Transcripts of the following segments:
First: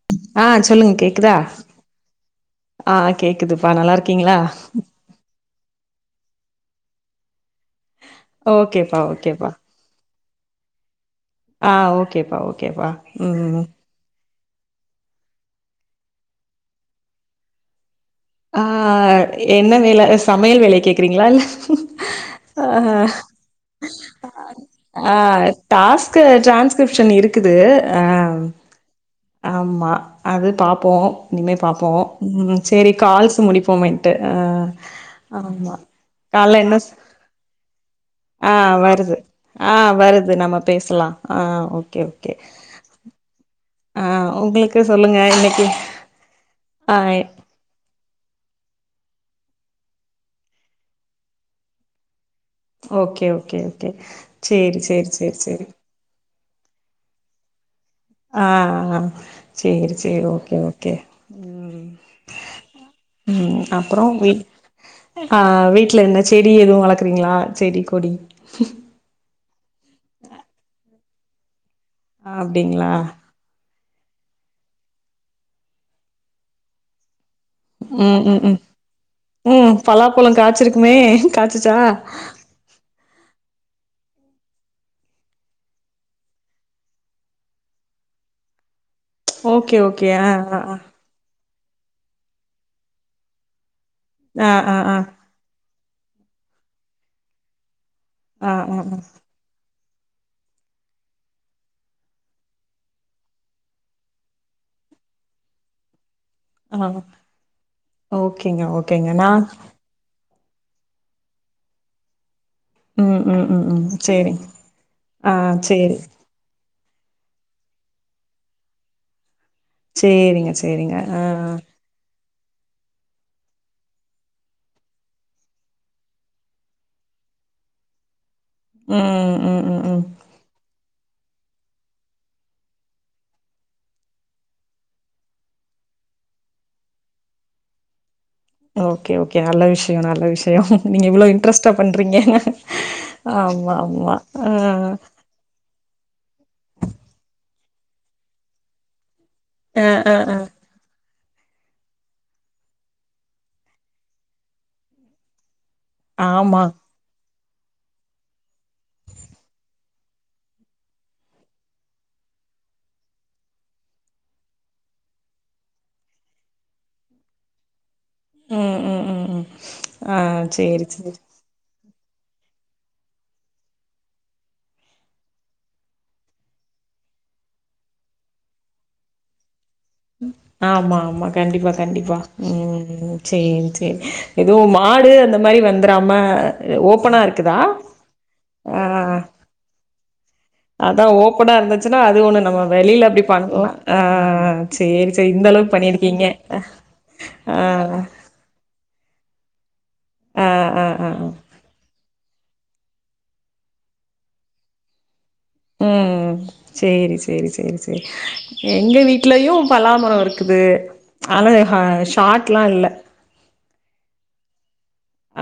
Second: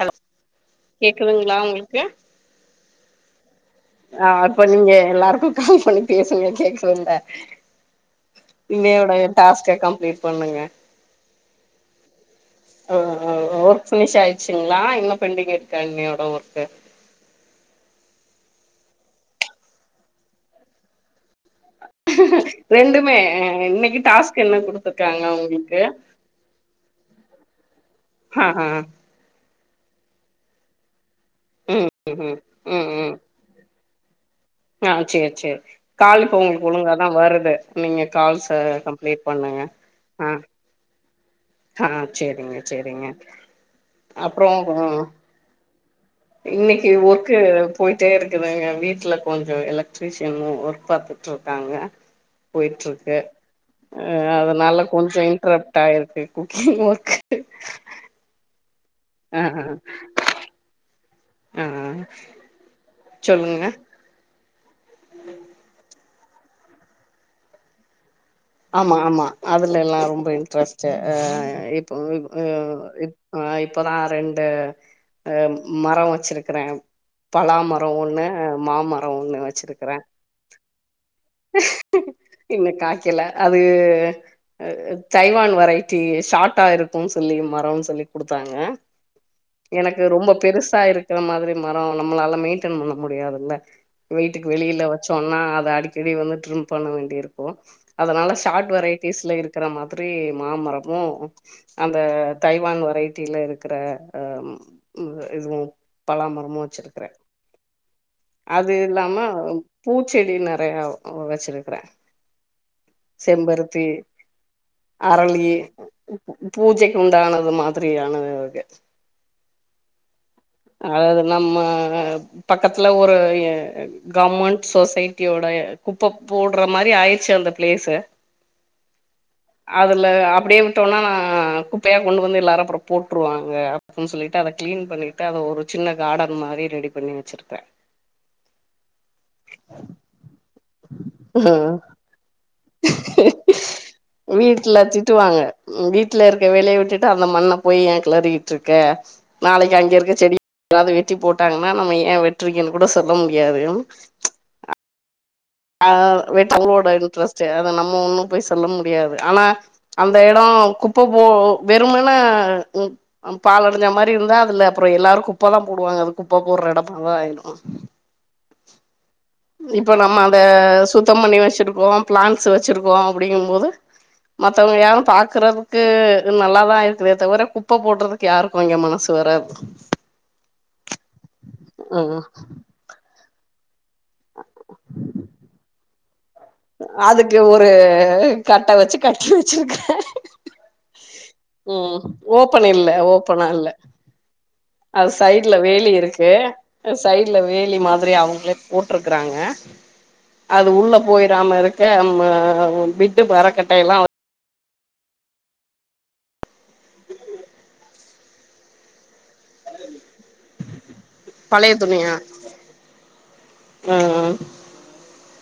Hello ஆ சொல்லுங்க கேக்குதா கேக்குதுங்களா உங்களுக்கு ஆ கேக்குது ஆ அப்ப நீங்க எல்லாருக்கு கால் பண்ணி பேசுங்க கேக்குரத ஓகேப்பா இன்னயோட ஓகேப்பா டாஸ்க கம்ப்ளீட் பண்ணுங்க ஆ ஓகேப்பா ஓகேப்பா உ முடிச்சிங்களா இன்னு பெண்டிங் இருக்கா இன்னையோட ஒர்க்கு ஆ என்ன வேலை சமையல் வேலைய கேக்குறீங்களா இல்ல ஆ ரெண்டுமே இன்னைக்கு டாஸ்க்க் என்ன குட்த்துருக்காங்க உங்களுக்கு ஷன் இருக்குது ஆ ஆ ஆமா அது பாப்போ இனிமே பாப்போ ம் சேரி கால்ஸ் முடிப்போமேன் ஆ சேரி சேரி கால் இப்ப கால்ல உங்களுக்கு என்ன ஸ் ஒழுங்காதா வருது நீங்க ஆ கால்ஸ்ஸ வருது கம்ப்ளீட் பண்ணுங்க ஆ வருது ஆ நம்ம பேசலா ஆ ஓகே ஓகே சேரிங்க சேரிங்க ஆ உங்களுக்கு சொல்லுங்க இன்னைக்கு இன்னிக்கு ஆ ஒர்க்கு போயிட் ட்டே இருக்குதுங்க வீட்டுல கொஞ்சோ எலக்ட்ரீஷியனு ஒர்க் பாத்துட்டு இருக்காங்க போயிட்டு இருக்கு ஓகே ஓகே ஓகே அ சேரி அதனால சேரி கொஞ்சோ சேரி சேரி இன்ட்ரப்ட் ஆயிருக்கு ஓகே ஓகேட்டு ஆ ஆ சேரி சேரி ஓகே ஓகே ஆ ம் ம் சொல்லுங்க அப்புறோ வீட் ஆ வீட்டுல என்ன செடி எதுவு வளர்க்கிறீங்களா செடி கொடி ஆமா ஆமா அதுல எல்லா ரொம்ப இன்ட்ரெஸ்ட் ஆ இப் கோ அப்டிங்களா [unintelligible] இப்பதா ரெண்டு அ மரோ வச்சிருக்கிறே பலாமரோ ம் ஒண்ணு ம் ம் மாமரோ ஒன்னு வச்சிருக்கறே மே இன்னு காய்க்கல அது தைவான் வரைட்டி ஷார்டா இருக்கும்ன்னு சொல்லி மரம் சொல்லி குடுத்தாங்க ஓகே எனக்கு ஓகே ஆ ரொம்ப பெருசா இருக்கிற மாதிரி மரம் நம்மளால மெயின்டென் பண்ண முடியாதுல்ல வீட்டுக்கு ஆ ஆ ஆ வெளியில ஆ வச்சோனா அத அடிக் திடி வந்து ட்ரிம் பண்ண வேண்டி இருக்கு அதனால ஆ ஆ ஷார்ட் ஆ வெரைட்டிஸ்ல இருக்கிற மா த்திரி மாமரமும் அந்த தைவான் வெரைட்டில இருக்கிற இதுவு பலாமரமு ஆ ஆ வச்சிருக்கறே ஓகேங்க அது ஓகேங்க இல்லாம நா பூச் செ செடினா நறையாவ் வெச்சுருக்குற ம் ம் ம் ம் சேரிங் ஆ அரளி சேரி பூஜைக்கு உண்டாகனது மாத்திரியான வக சேரிங்க சேரிங்க. ஆ அதது ஆ. நம்ம பக்கத்துல ஒரு கவர்மெண்ட் சொசைட்டியோடய குப்ப போடுற மாரி ஆயிருச்சு அந்த பிளேஸ்சு ம், ம், ம், ம். அதுல அப்டியே விட்டோன்னா நா ஆ குப்பைய கொண்டு வந்து எல்லாரு அப்புறோ போட்டுருவாங்க அப்டின் சொல்லிட்டு அத கிளீன் பண்ணி ட்டு அத ஒரு சின்ன காடன் மாரி ரெடி பண்ணி வெச்சுருக்குற ஓகே ஓகே நல்ல விஷ்யோ நல்ல விஷ்யோ நீங்க இவ்ளோ இன்ட்ரெஸ்ட்டா பண்றீங்கங்க ஆமா ஆமா ஆ ம் வீட்ல இருக்க வேலய விட்டுட்டு அந்த மண்ண போய் ஏ கெளறிகிட்ருக்க நாளைக்கு அ, அங்க இருக்க அ, செடி அ. எதாவது வெட் வெட்டி போட்டாங்கன்னா நம்ம ஏ வெற்றீங்கன்னு கூட சொல்ல முடியாது ஆ வெட்ட ஆமா. ஓட இன்ட்ரஸ்ட் சேர் அத நம்ம ஒண்ணும் போய் சொல்ல முடியாது ஆனா அந்த எடோ குப்ப போ வெறும்மென்ன பால் அடஞ்ச மாரி இருந்தா அதுல அப்புறோ எல்லாரு குப்பதா போடுவாங்க அது குப்ப போடுற எடமாதா ஆயிடு ம் ம் ம் ம். இப்ப ஆ நம்ம அத சேரி, சேரி. சுத்தம் பண்ணி வெச்சுருக்கோ பிளேன்ஸ் வெச்சுருக்கோ அப்டிங்கும் போது மத்தவங்க யாரு பாக்குறதுக்கு நல்லாதா இருக்குதே தவுர குப்ப போடுறதுக்கு யாருக்கு இங்க மனசு வராது ஆமா ஆமா கண்டிப்பா கண்டிப்பா ம் ம் சேரி சேரி எதுவும் மாடு அந்த மாரி வந்துராம ஓப்பனா அதுக்கு இருக்குதா? ஒரு கட்ட வெச்சு ஆ. கட்டி வெச்சுருக்க அதா ஓப்பனா இருந்துச்சுன்னா அது ஒண்ணு நம்ம ஓப்பன் இல்ல வெளில அப்டி ஓப்பனா பண்லா இல்ல ஆ ஆ ஆ ஆ அது சேரி சேரி இந்த சைட்ல அளவுக்கு வேலி பண்ணிருக்கீங்க இருக்கு ஆ போட்டுருக்குறாங்க ஆ ஆ ஆ ஆ க அம்மா பிட்டு மரக்கட்டை எல்லா ம் சேரி சேரி சேரி சேரி எங்க வீட்லயு பலாமரோ இருக்குது ஆனா பழைய ஆ துணியா ஷாட்லா இல்ல ஆ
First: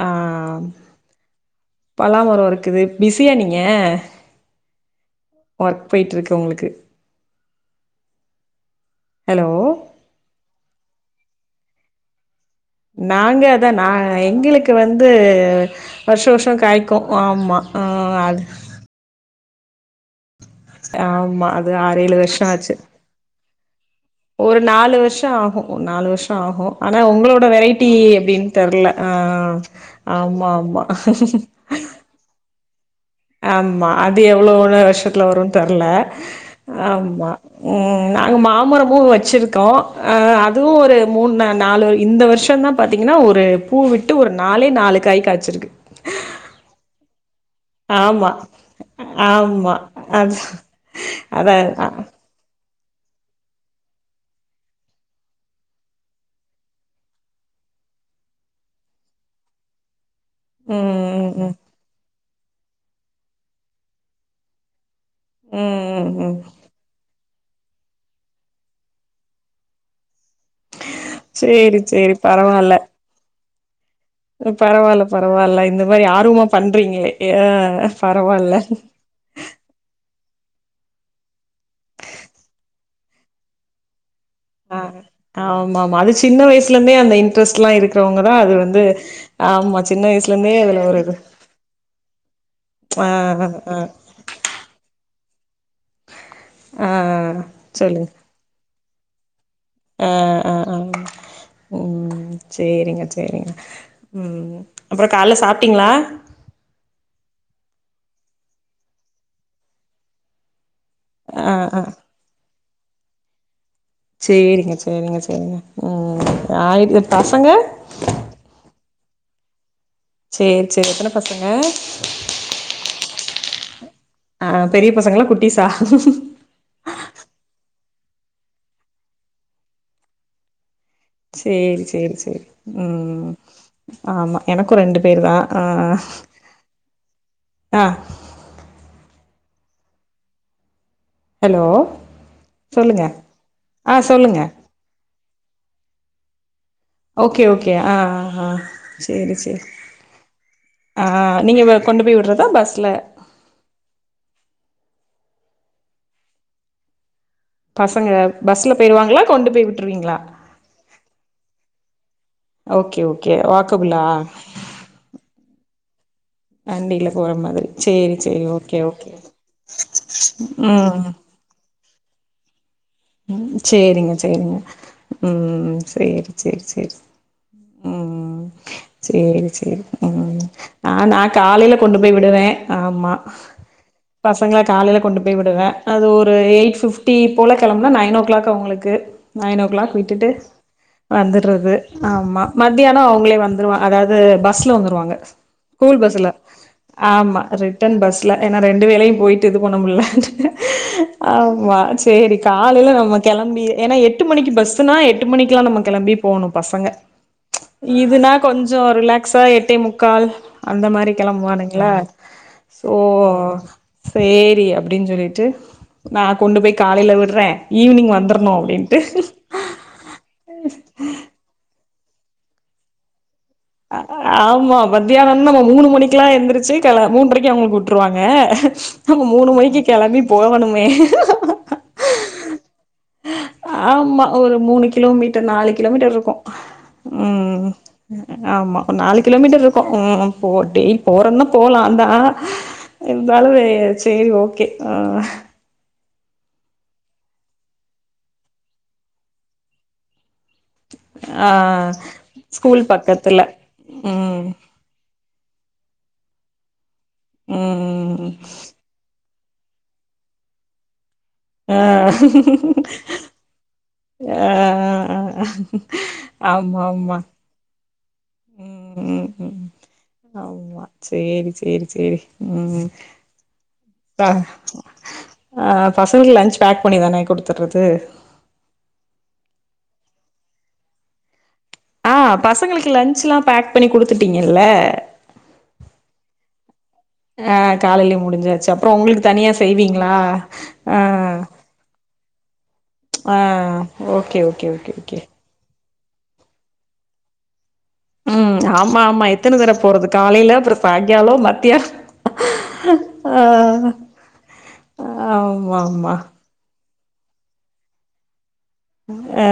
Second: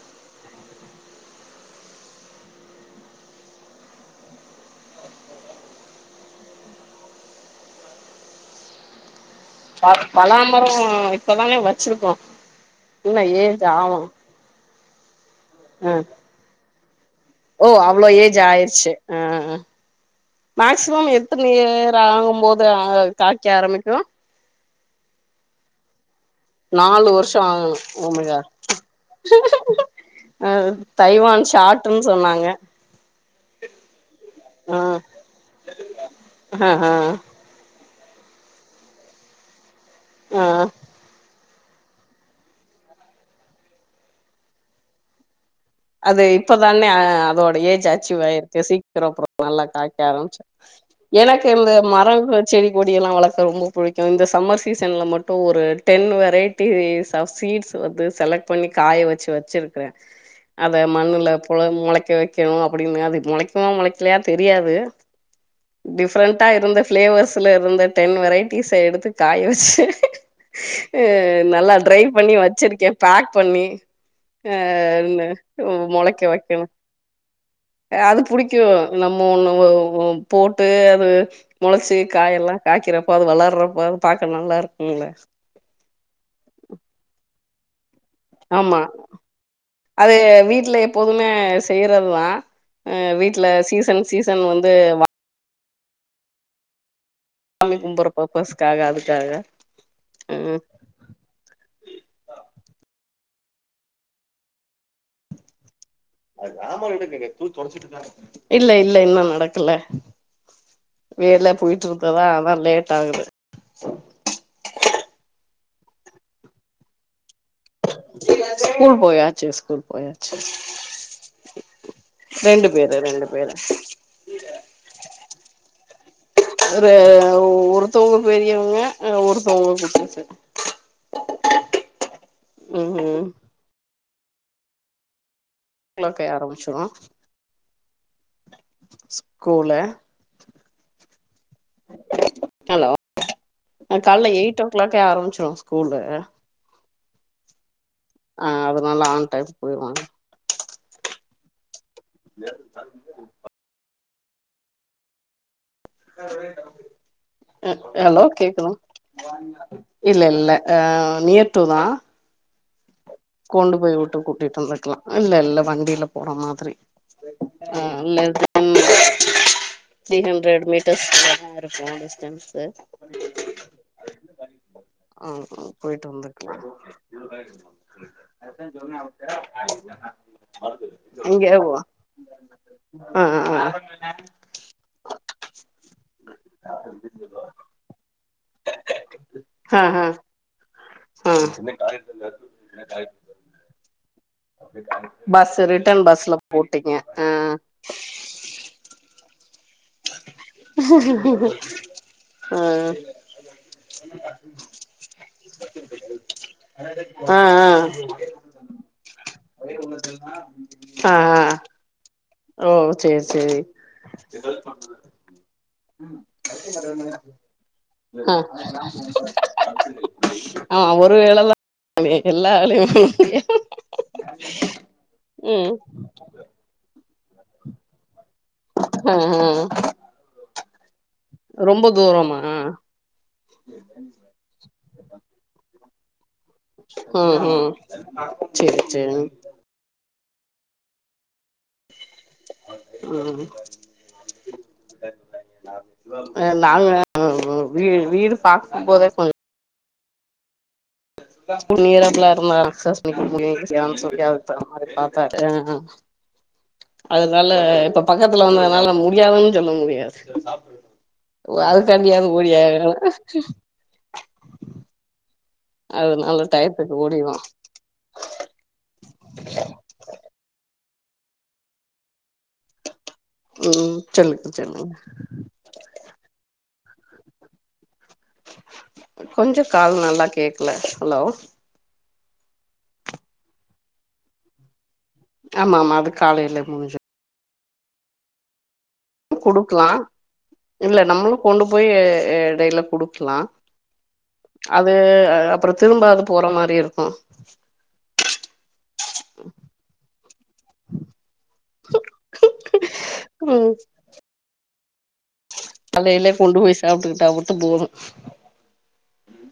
ஆம் பலாமரோ இருக்குது பிஸியா நீங்க ஒர்க் போயிட்ருக்கு உங்களுக்கு ஹலோ ப பலாமரோ ஆ இப்பதானே வச்சிருக்கோ இன்னு நாங்க ஏஜ் அதா நா ஆவு எங்களுக்கு கு வந்து ஆ வருஷ வருஷ காய் ஓ அவ்ளோ ஏஜ் ஆயிருச்சு ஆ மேக்சிமம் எத்தன ஆமா அது இயர் ஆறு ஏழு ஆகும் வருஷோ போது ஆச்சு காட் கேரமீட்ரோ ஒரு நாலு வருஷோ ஆகு நாலு வருஷோ ஆமா ஆனா நாலு வருஷோ உங்களோட ஆகணு வெரைட்டி ஓ மை காட் எப்டின்னு தெரல ஆ ஆமா அ ஆமா தைவான் ஷார்ட்ன்னு சொன்னாங்க ஆமா அது எவ்வளவு ஆ ஒண்ணு வருஷத்துல வரு தெர்ல ஆ ஆ ஆமா உ நாங்க மாமரமு வச்சுருக்கோ அ ஆ அதுவு ஒரு மூணுநா நாலு இந்த வருஷந்தா பாத்தீங்கன்னா ஒரு பூ விட்டு ஒரு நாளே நாலு காய் காய்ச்சிருக்கு அது இப்பதானே அ அதோட ஏஜ் அச்சீவ் ஆமா ஆயிருக்கு சீக்கரோ பூ நல்லா ஆமா காக்க அது ஆரம்பிச்சிருச்சி எனக்கு அதா இந்த மரம் செடி கொடிய எல்லா வளக்க ரொம்ப பிடிக்கு இந்த சம்மர் சீசன்ல மட்டு ஒரு டென் வெரைட்டிஸ் ஆஃப் சீட்ஸ் வந்து செலக்ட் பண்ணி காய வச்சு வச்சிருக்கிறே ம் அத மண்ணுல ம் ம் புழ முளைக்க வை வக்கணு அப்டின்னுா அது முளைக்குமா முளைக்கலையா தெரியாது ம் ம் ம் டிஃப்ரெண்டா இருந்த ஃபிளேவர்ஸ் வீட்டுல இருந்த டென் வெரைட்டிஸ எடுத்து காய வச்சு அ நல்லா சேரி ட்ரை பண்ணி வச்சிருக்கே பேக் பண்ணி அ பரவாயில்ல பரவாயில் நல்லா இந்த மாரி மொளைக்க ஆர்வமா வைக்கணு பண்றீங்களே ஆ அது பரவாயில்ல புடிக்கு நம்ம ஒண்ணு போட்டு அது முளைச்சு காயெல்லா காய்கிறப்போ அது வளர்றப்போ பாக்க நல்லா ஆ இருக்கும்ல ஆமா மா அது சின்ன வயசுல இருந்தே அந்த இன் ட்ரஸ்ட்லா இருக்கு ஆமா சின்ன அது வயசுல இருந்தே வீட்டுல அதுல ஒரு இது எப்போதுமே செய்யறதுதா ஆ வீட்டுல ஆ ஆ சீசன் சீசன் வந்து ஆ சாமி கும்பர சொல்லுங்க பர்பஸ் காக அதுக்காக ஆ ஆ ம் ஆ ம் சேரிங்க சேரிங்க ம் அப்புறம் கால்ல சாப்பிட்டீங்களா இல்ல இல்ல இன்னும் நடக்கல வேல ஆ ஆ போயிட்டு இருந்ததா அதான் லேட் டாகுது செரிங்க செரிங்க செரிங்க ம் ம் ஆயிரது பசங்க ஸ்கூல் போயாச்சி ஸ்கூல் போயாச்சு செரி செரி எத்தன பசங்க வேற ஆ பெரிய பசங்கலா? குட்டிஸா? ஒரு ஒருத்தவங்க பெரியவங்க ஒருத்தவங்க குட்டிஸு சேரி சேரி சே ம் ஆமா எனக்கும் ரெண்டு பேர் தா ஆ கிலோக்கே ஆரம்பிச்சிடும் ஆ ஸ் கூல ஹலோ சொல்லுங்க ஆ சொல்லுங்க ரு ஸ்கூலு ஓகே ஓகே ஓகே ஆ ஆ ஆ அதனால ஆன் செரி டைம் செரி போயிருவாங்க ஆ ஆ நீங்க இப்ப கொண்டு போய் விடறதா பஸ்ல ஆஹ பசங்க ஹலோ கேக்குனு பஸ்ல போயிருவாங்களா கொண்டு போய் விட்ருவீங்களா இல்ல இல்ல ஆ நியர்ட்டு தா ஓகே ஓ கொண்டு போய் விட்டு கூட்டிட்டு வந்துக்கலாம் இல்ல இல்ல வண்டில போற மாதிரி வண்டில போற மாதிரி ம் சேரி இல்ல சேரி ஓகே ஓகே [inaudible] த்ரி ஹண்ட்ரட் ம் மீட்டர்ஸ்லதா இருக் ஓன் டிஸ்டன்ஸு ம் சேரிங்க சேரிங்க ஆ ம் போயிட்டு சேரி வந்துக்கலா சேரி சேரி ம் ம் ம் செரி செரி ம் ஆ நான் இங்க காலையில கொண்டு போய் விடுவேன் ஆமா ஆ ஆ ஆ பசங்கல காலையில கொண்டு போய் விடுவேன் அது ஒரு எயிட் ஃபிப்டி போல கெளம்பனா நைன் ஓ கிளாக் அவங்களுக்கு நைன் ஓ ஆ கிளாக் ஆ விட்டுட்டு வந்துறது ஆமா மத்தியானம் அவங்களே வந்துருவா இது பஸ்ல வந்துருவாங்க பஸ் ஸ்கூல் ரிட்டன் பஸ்ல போட்டீங்க ஆ ஆமா ரிட்டன் பஸ்ல ரெண்டு வேலயு போய்ட்டு போனமுல்லன்ட்டு ஆமா சேரி ஆ காலேல நம்ம கெளம்பி ஏன்னா எட்டு மணிக்கு பஸ்ஸுனா எட்டு மணிக்லா நம்ம கெளம்பி போணு பசங்க ஆ இதுனா கொஞ்சோ ரிலாக்ஸா எட்டே முக்கால் அந்த மாரி ஆ ஆ கிளம்புவானுங்ளா ஓ சோ சேரி சேரி சேரி அப்டின்னு சொல்லிட்டு நா கொண்டு போய் காலேல விட் ஆ ஆ ஒரு வேளவ் அ எல்லா வேலயும்மே ஆமா மத்தியானம் நம் ம் மூனு மணிக்கு எல்லா எந்துருச்சு கில மூன்றரைக்கு அவுங்களுக்கு விட்ருவாங்க ஆ ம் ஆ மூனு மணிக்கு கெளம்பி போகணும் உ ரொம்ப தூரமா [unintelligible] ஆமா ஒரு மூனு கிலோமீட்டர் நாளைக்கு கிலோமீட்டர் இருக்கு உம் ம் உம் ஆமா ஒரு நாலு கிலோமீட்டர் இருக்கு ம் போடெய் போறன்னா போலா அதா ஆ ம் இருந்தாலும் வே சேரி ஓகே ஆ நாங்க வீ வீடு பாக்கும் போதே கொஞ்ச ஆ குண்ணீரப்பலாம் இருந்தா ஸ்கூல் சஸ்மிக்கு மு பக்கத்துல ம் மாதிரி பார்த்தாரு [unintelligible] அதனால இப்ப ம் பக்கத்துல வந்ததுனால முடியாமன் சொல்ல முடியாது ஆ அதுக்காண்டியாது ஓடியாகனு ஆ அது நல்ல டயத்துக்கு முடியு உம் உம் உம் ஆமா சேரி சேரி சேரி உம் உம் சொல்லுங்க சொல்லுங்க பசங்களுக்கு லன்ச் பேக் பண்ணி தானே கொடுத்துறது கொஞ்சோ கால் நல்லா கேக்கல ஹலோ ஆ பசங்களுக்கு லன்ச்லா பேக் பண்ணி குடுத்துட்டீங்கல்ல ஆமா ஆமா அது காலையில முடுஞ்சு ஆ காலையிலயே முடுஞ்சாச்சா அப்புறோ உங்களுக்கு தனியா குடுக்கலா செய்வீங்களா ஆ கடைல ஆ ஓகே ஓகே ஓகே ஓகே அப்புற திரும்ப அது போற மாரி இருக்கு ம் ஆமா ஆமா எத்தன தட போறதுக் காலைல அப்புறோ சாய்ங்காலோ மத்தியானோ ஆ ம் ஆமா ஆமா சாப்டுகிட்டா மட்டும் போது உண்ம ஆ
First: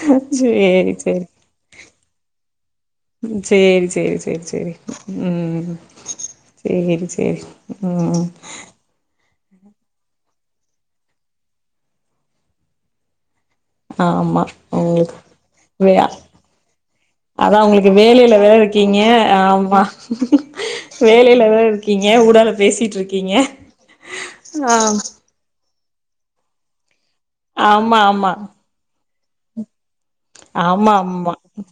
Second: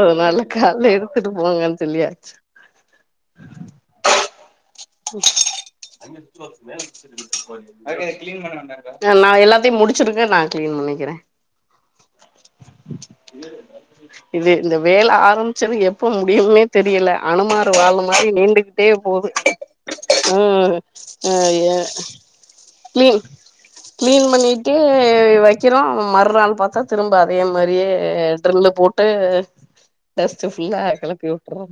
அதனால கால்ல சேரி சேரி எடுத்துட்டு போங்கன்னு சொல்லியாச்சு ம் சேரி சேரி சேரி சேரி [inaudible] ம் சேரி சேரி ம் நா எல்லாத்தையு முடுச்சுருக்க நா கிளீன் பண்ணிக்கிற ஆமா இது இந்த வேல உங்களுக்கு ஆரம்பிச்சதுக்கு வே எப்ப முடியும்னே தெரியல அதா அனுமாறு வாலு மாரி நீண்டுக்கிட்டே போது ம் அ வேலையிலதா எ இருக்கீங்க உடால பேசிட் கிளீன் இருக்கீங்க ஆ மர்நாள் பாத்தா திரும்ப அதே மாரியே ஆமா ஆமா டிரில்லு போட் ஆமா கெளப்பி ஆமா விட்டுறோ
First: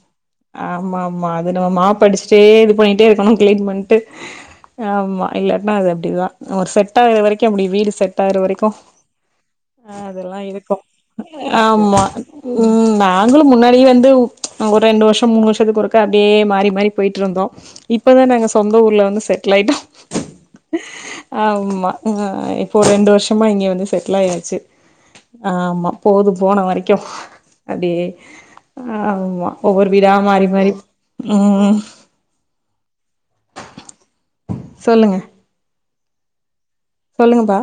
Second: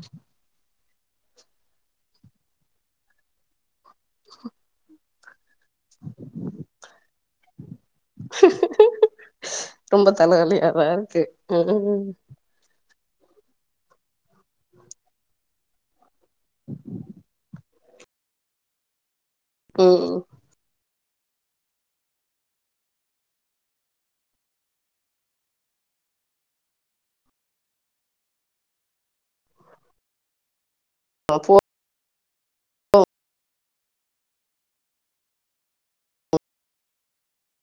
ஆமா ஆமா அது நம்ம மாப்படுச்சு சேரி இது பண்ணிட்டே இருக்கணு கிளீன் பண் ட்டு ஆமா இல்லாட்னா அது அப்டிதா ஒரு செட் ஆகுற வரைக்கு அப்டி வீடு செட் ஆகுற வரைக்கு ரொம்ப அதெல்லா இருக்கு தலவலியாதா ஆமா ம் ம் நாங்களு முன்னாடியே வந்து ஒரு ரெண்டு வருஷோ மூணு வருஷத்துக்கு ஒருக்கா அப்டியே மாறி மாறி போயிட்ருந்தோ இப்பன் நாங்க சொந்த ஊர்ல வந்து செ ட்லாயிட்டோ ம் ஆமா அ இப்போ ரெண்டு வருஷமா இங்க வந்து செட்டுல் ஆயாச்சு ஆ ஆமா போது போன வரைக்கு அப்டியே ஆ ஆமா ஒவ்வொரு வீடா மாறி மாறி போ ம் சொல்லுங்க சொல்லுங்க பா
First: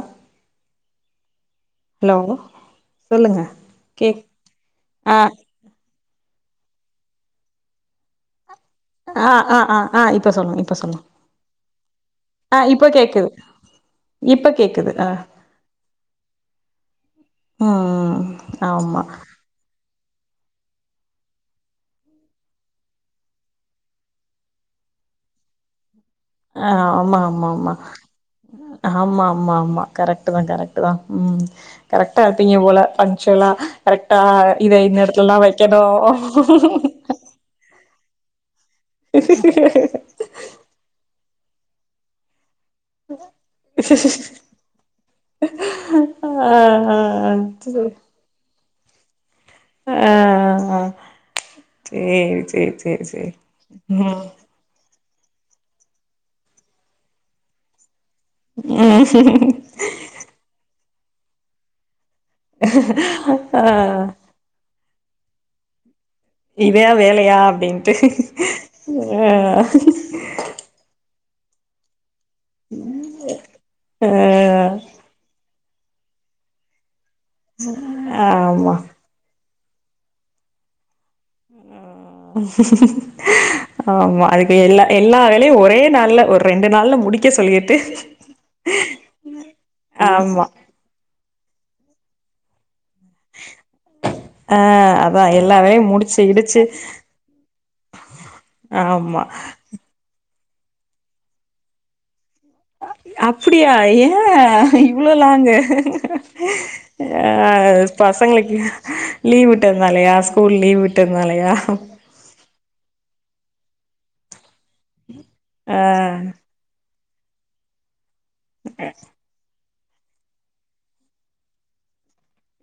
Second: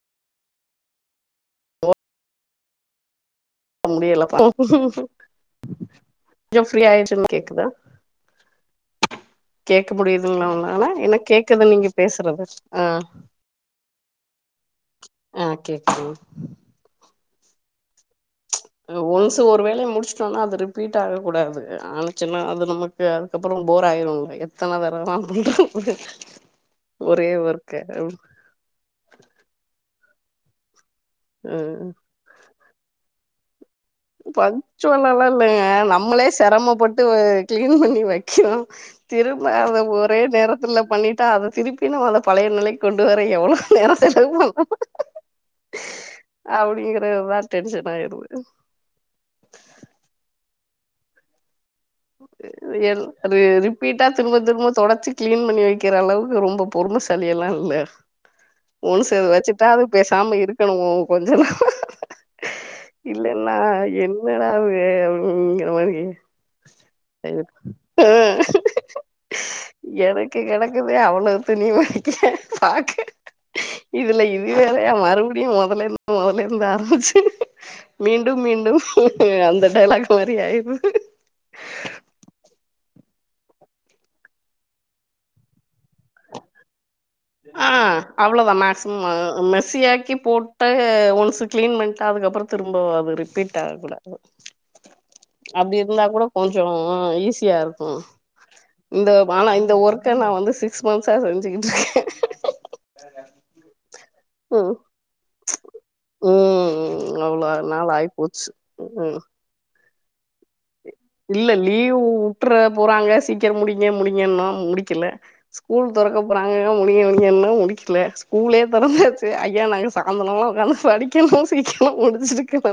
ஹலோ சொல்லுங்க கேக் முடியலப்பா ஆ கொஞ்சோ ஃபீரி ஆய்டுச்சின் கேக்குதா ஆ ஆ ஆ கேக்க ஆ இப்ப முடியுதுங்ளா சொல்லுங்க இப்ப உன்னால சொல்லுங்க எனக் கேக்குது நீங்க பேசுறது ஆ இப்ப கேக்குது இப்ப கேக்குது ஆ கேக்குதுங் ஆ ஆ ஆ ஏ ஒன்சு ஒரு வேல முடிச்சு ட்டோனா அது ரிப்பீட் ஆக கூடாது ஆனாச்சின்னா அது நமக்கு அதுக்கப்றோ போர் ஆய்ருங்க எத்தன தடவ தா பண்றது ஆ ஆமா ஒரே ஆமாமா ஒர்க்க ஆமா அம்மாமா கரெக்ட்டு தான கரெக் இதா ம் கரெக்ட்டா இருப்பீங்க போல பட் சுவ்லா பஞ்சுவவ்லாலா இல்லங்க நம்மளே செரமப்பட்டு கிளீன் பண்ணி வைக்கிறோ திரும்ப அத ஒரே நேரத்துல பண்ணிட் ட அத திருப்பி நம்மள பழைய நெலைக் கொண்டு வர எவ்ளோ நேரோ செலவு ஆ ஆ ஆ அப்டிங்கறதா டென்ஷன் ஆய்ருது அ ஆ ஆ சேரி சேரி ரியல் சேரி சேரி மாரி ரிப்பீட்டா ம் திரும்ப திரும்ப தொடர்ச்சி கிளீன் பண்ணி வைக்கிற அளவுக்கு ரொம்ப பொறுமைசாலி எல்லா இல்ல ஒன்ஸ் அது ம் வச்சுட்டா அது பேசாம இருக்கணு கொஞ்ச நா இல்லன்னா ஆ என்னடாவ இவுக இங்க பாருங்க இதையா வேலையா அப்டின்ட்டு ஆ துணிமணி பாக்க ஆ இதுல இது வேலையா மறுபடியும் மொதல்லருந் மொதல்லருந்து ஆரம்பிச்சு மீண்டும் ஆமா மீண்டும் அந்த டைலாக் மாரி ஆயிது ஆஹ் ஆமா அதுக்கு எல்லா எல்லா வேலையு ஒரே நாள்ல ஒரு ரெண்டு நாள்ல மு ஆ அவ்ளோதா மேக்சிமம் மெஸியாக்கி ஆமா போட்டு ஒன்ஸ் கிளின்பண்ணடா அதுக்கப்புறோ திரு ரொம்ப அது ரிப்பீட் ஆக கூடாது ஆ அதா எல்லா அப்பிடி வேலையு இருந்தா முடிச்சு கூட இடிச்சு கொஞ்சோ ஈஸியா இருக்கு இந்த ஆமா ஆனா இந்த ஒர்க்க நா வந்து சிக்ஸ் மந்த்ஷா செஞ்சுக்கிட்டுருக்கே அப்பிடியா ஏ ம் இவ்ளோ லாங்க ம் அவ்ளோ ஆ நாள் ஆயி போச்சு பசங்களுக்கு ம் லீவ் விட்ட நாளையா ஸ்கூல் லீவ் விட் இல்ல லீவ்வுட்டற போறாங்க சீக் சேர் முடிங்க முடிங்கன்னா முடிக்கல ஸ்கூல் தொறக்க ஆ போறாங்க [unintelligible] பியே வரைக்கு எல்லா முடிக்கல ஸ்கூலே திறந்துச்சி ஐயா நாங்க சாயந்தனம்லா உட்காந்து படிக்கணு சீக்கணு முடிச்சுட்டுக்கன